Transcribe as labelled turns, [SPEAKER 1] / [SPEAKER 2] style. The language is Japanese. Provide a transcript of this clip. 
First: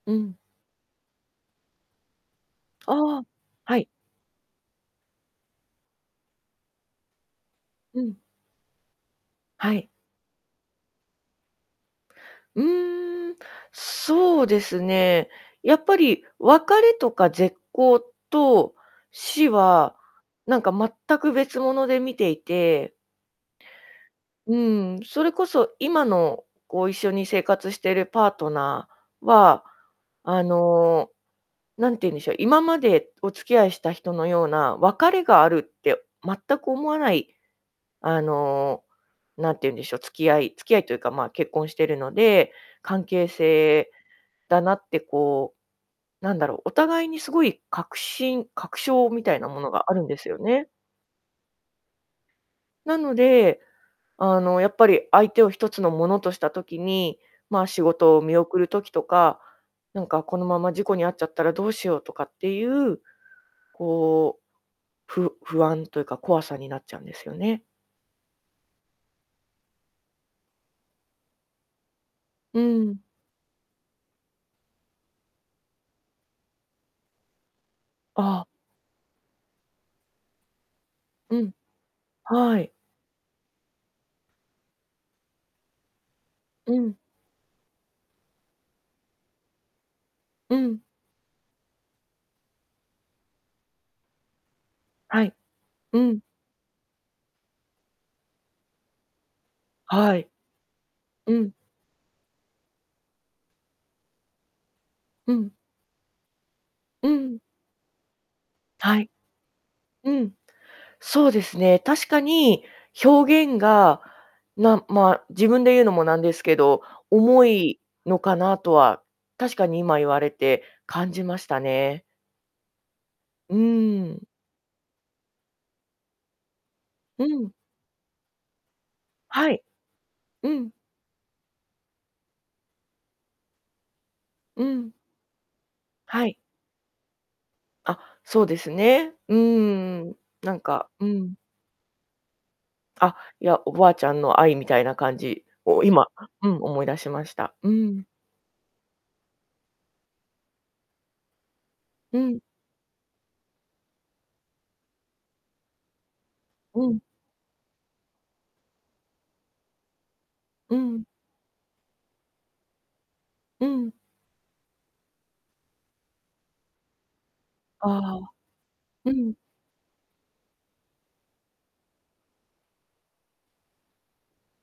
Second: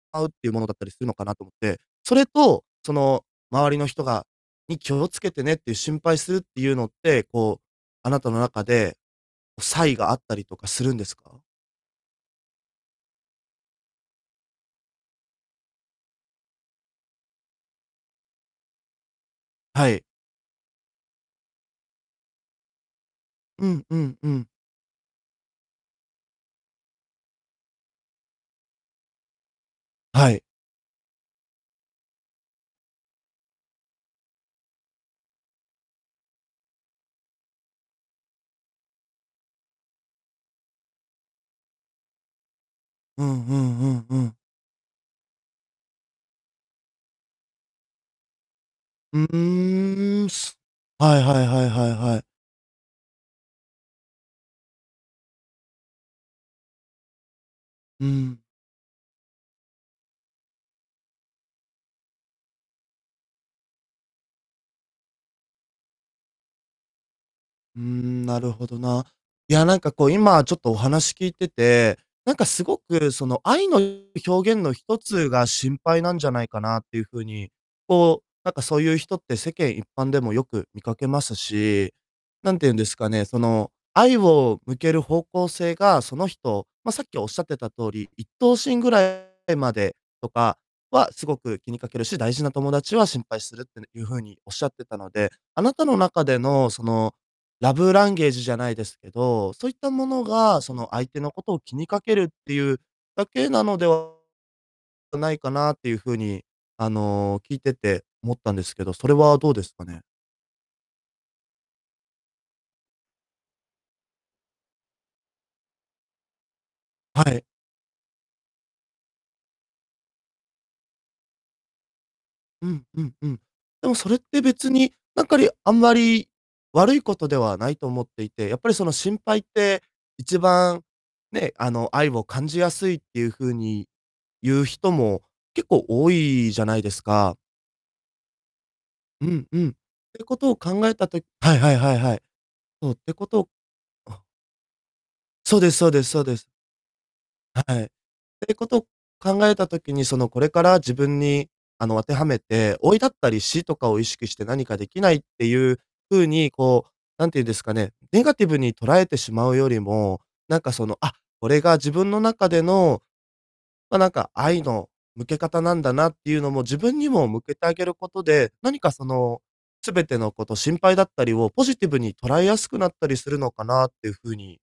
[SPEAKER 1] う
[SPEAKER 2] あうっ
[SPEAKER 1] ん。
[SPEAKER 2] ていうものだったりするのかなと思って。それと、そ
[SPEAKER 1] あ
[SPEAKER 2] の、
[SPEAKER 1] あ、
[SPEAKER 2] 周
[SPEAKER 1] は
[SPEAKER 2] りの
[SPEAKER 1] い。
[SPEAKER 2] 人がに気を付けてねっていう心配するっていうのって、こう、
[SPEAKER 1] う
[SPEAKER 2] あ
[SPEAKER 1] ん。
[SPEAKER 2] なたの中で、
[SPEAKER 1] は
[SPEAKER 2] 差
[SPEAKER 1] い。
[SPEAKER 2] 異があったりとかするんですか？
[SPEAKER 1] うーん。そうですね。やっぱり別れとか絶交と死
[SPEAKER 2] は
[SPEAKER 1] は、
[SPEAKER 2] い。
[SPEAKER 1] なんか全く別物で見ていて。
[SPEAKER 2] うん、うん、うん。
[SPEAKER 1] うん、それこそ今の、こう、一緒に生活しているパートナーは、
[SPEAKER 2] は
[SPEAKER 1] あ
[SPEAKER 2] い。
[SPEAKER 1] の、なんて言うんでしょう、今までお付き合いした人のような、別れがあるって全く思わないあの、なんて言うんでしょう、付き合い付き合いというか、ま、結婚してるので、関
[SPEAKER 2] う
[SPEAKER 1] 係
[SPEAKER 2] んうんう
[SPEAKER 1] 性
[SPEAKER 2] んうん。
[SPEAKER 1] だなってこう、なんだろう、お互いにすごい確信確証
[SPEAKER 2] う、
[SPEAKER 1] み
[SPEAKER 2] う
[SPEAKER 1] たいなものがあるんで
[SPEAKER 2] ー
[SPEAKER 1] す
[SPEAKER 2] ん。
[SPEAKER 1] よ
[SPEAKER 2] す
[SPEAKER 1] ね。
[SPEAKER 2] はいはいはいはいはい。
[SPEAKER 1] なので、あの、やっぱり相手をひとつのものとした時に、ま、仕
[SPEAKER 2] う
[SPEAKER 1] 事を見
[SPEAKER 2] ん。
[SPEAKER 1] 送る時とか、なんかこのまま事故に遭っちゃったらどうしようとかっていう、こう、ふ不安というか怖さになっちゃうんですよね。
[SPEAKER 2] うーん、なるほどな。いや、なんかこう今ちょっとお話聞いてて、なんか
[SPEAKER 1] う
[SPEAKER 2] すご
[SPEAKER 1] ん。
[SPEAKER 2] く、その愛の表現のひとつが「心配」なんじゃないかなっていう風に、こう、
[SPEAKER 1] ああ。
[SPEAKER 2] なんかそういう人って世間一般でもよく見かけます
[SPEAKER 1] うん、
[SPEAKER 2] し、な
[SPEAKER 1] は
[SPEAKER 2] んて
[SPEAKER 1] い。
[SPEAKER 2] 言うんですかね、その、愛を向ける方向性が、その人
[SPEAKER 1] う
[SPEAKER 2] まあ、
[SPEAKER 1] ん。
[SPEAKER 2] さっきおっしゃってた通り、一等親ぐらいまでと
[SPEAKER 1] う
[SPEAKER 2] か
[SPEAKER 1] ん。
[SPEAKER 2] はすごく気にかけるし、大事な友達は心配するってねいう風に仰ってたの
[SPEAKER 1] は
[SPEAKER 2] で、
[SPEAKER 1] い。
[SPEAKER 2] あなたの
[SPEAKER 1] うん。
[SPEAKER 2] 中での、その、ラブランゲージじゃないですけど、そういったも
[SPEAKER 1] は
[SPEAKER 2] の
[SPEAKER 1] い。
[SPEAKER 2] が、その相手の
[SPEAKER 1] う
[SPEAKER 2] こ
[SPEAKER 1] ん。
[SPEAKER 2] とを気にかけるっていうだけなのではな
[SPEAKER 1] う
[SPEAKER 2] いか
[SPEAKER 1] ん。
[SPEAKER 2] なっていう風に、あ
[SPEAKER 1] うん。
[SPEAKER 2] の、聞いてて思ったんですけど、
[SPEAKER 1] は
[SPEAKER 2] そ
[SPEAKER 1] い。
[SPEAKER 2] れはどうですかね？
[SPEAKER 1] うん。そうですね。確かに表現がなんまあ、自分で言うのもなんですけど、
[SPEAKER 2] はい。
[SPEAKER 1] 重いのかなとは、確かに今言われて感じましたね。
[SPEAKER 2] うん、うん、うん。
[SPEAKER 1] う
[SPEAKER 2] でも
[SPEAKER 1] ー
[SPEAKER 2] それっ
[SPEAKER 1] ん。
[SPEAKER 2] て別に、なんかりあんまり悪いこ
[SPEAKER 1] う
[SPEAKER 2] とで
[SPEAKER 1] ん。
[SPEAKER 2] はないと思っていて、やっぱりその心配っ
[SPEAKER 1] はい。
[SPEAKER 2] て一
[SPEAKER 1] うん。
[SPEAKER 2] 番ね、あの、愛を感じやすいっていう風に言
[SPEAKER 1] う
[SPEAKER 2] う人
[SPEAKER 1] ん。
[SPEAKER 2] も結構多
[SPEAKER 1] はい。
[SPEAKER 2] いじゃないですか。
[SPEAKER 1] あ、そうですね。
[SPEAKER 2] う
[SPEAKER 1] うん
[SPEAKER 2] ん、うん。っ
[SPEAKER 1] うんうん、
[SPEAKER 2] ていうこと
[SPEAKER 1] な
[SPEAKER 2] を
[SPEAKER 1] ん
[SPEAKER 2] 考
[SPEAKER 1] か
[SPEAKER 2] え
[SPEAKER 1] う
[SPEAKER 2] たと
[SPEAKER 1] ん。
[SPEAKER 2] はいはいはいはい。おう、って
[SPEAKER 1] あ、
[SPEAKER 2] こと
[SPEAKER 1] い
[SPEAKER 2] を
[SPEAKER 1] や、おばあち
[SPEAKER 2] お
[SPEAKER 1] ゃんの愛みたいな感じ
[SPEAKER 2] そうです
[SPEAKER 1] を
[SPEAKER 2] そうで
[SPEAKER 1] 今、
[SPEAKER 2] すそうです。
[SPEAKER 1] うん、思い出しました。
[SPEAKER 2] は
[SPEAKER 1] う
[SPEAKER 2] い。っ
[SPEAKER 1] ん。
[SPEAKER 2] ていうことを考えた時に、その、これから自分に、あの、当て
[SPEAKER 1] う
[SPEAKER 2] はめ
[SPEAKER 1] ん。
[SPEAKER 2] て、老いだったり死とかを意識して何か出来ないっていう風に、こ
[SPEAKER 1] う
[SPEAKER 2] う、
[SPEAKER 1] ん。
[SPEAKER 2] なんて言うんですかね、ネガティブに捉えてしまうよりも、なんか
[SPEAKER 1] う
[SPEAKER 2] その
[SPEAKER 1] ん。
[SPEAKER 2] 「あっ、これが自分の中での、
[SPEAKER 1] うん。
[SPEAKER 2] ま、なんか愛の向け方なんだな」っていうのも自分にも向けてあげる
[SPEAKER 1] あ
[SPEAKER 2] こ
[SPEAKER 1] あ、
[SPEAKER 2] とで、何かそ
[SPEAKER 1] うん。
[SPEAKER 2] の、全てのこと心配だったりをポジティブに捉えやすくなったりするのかなっていう風に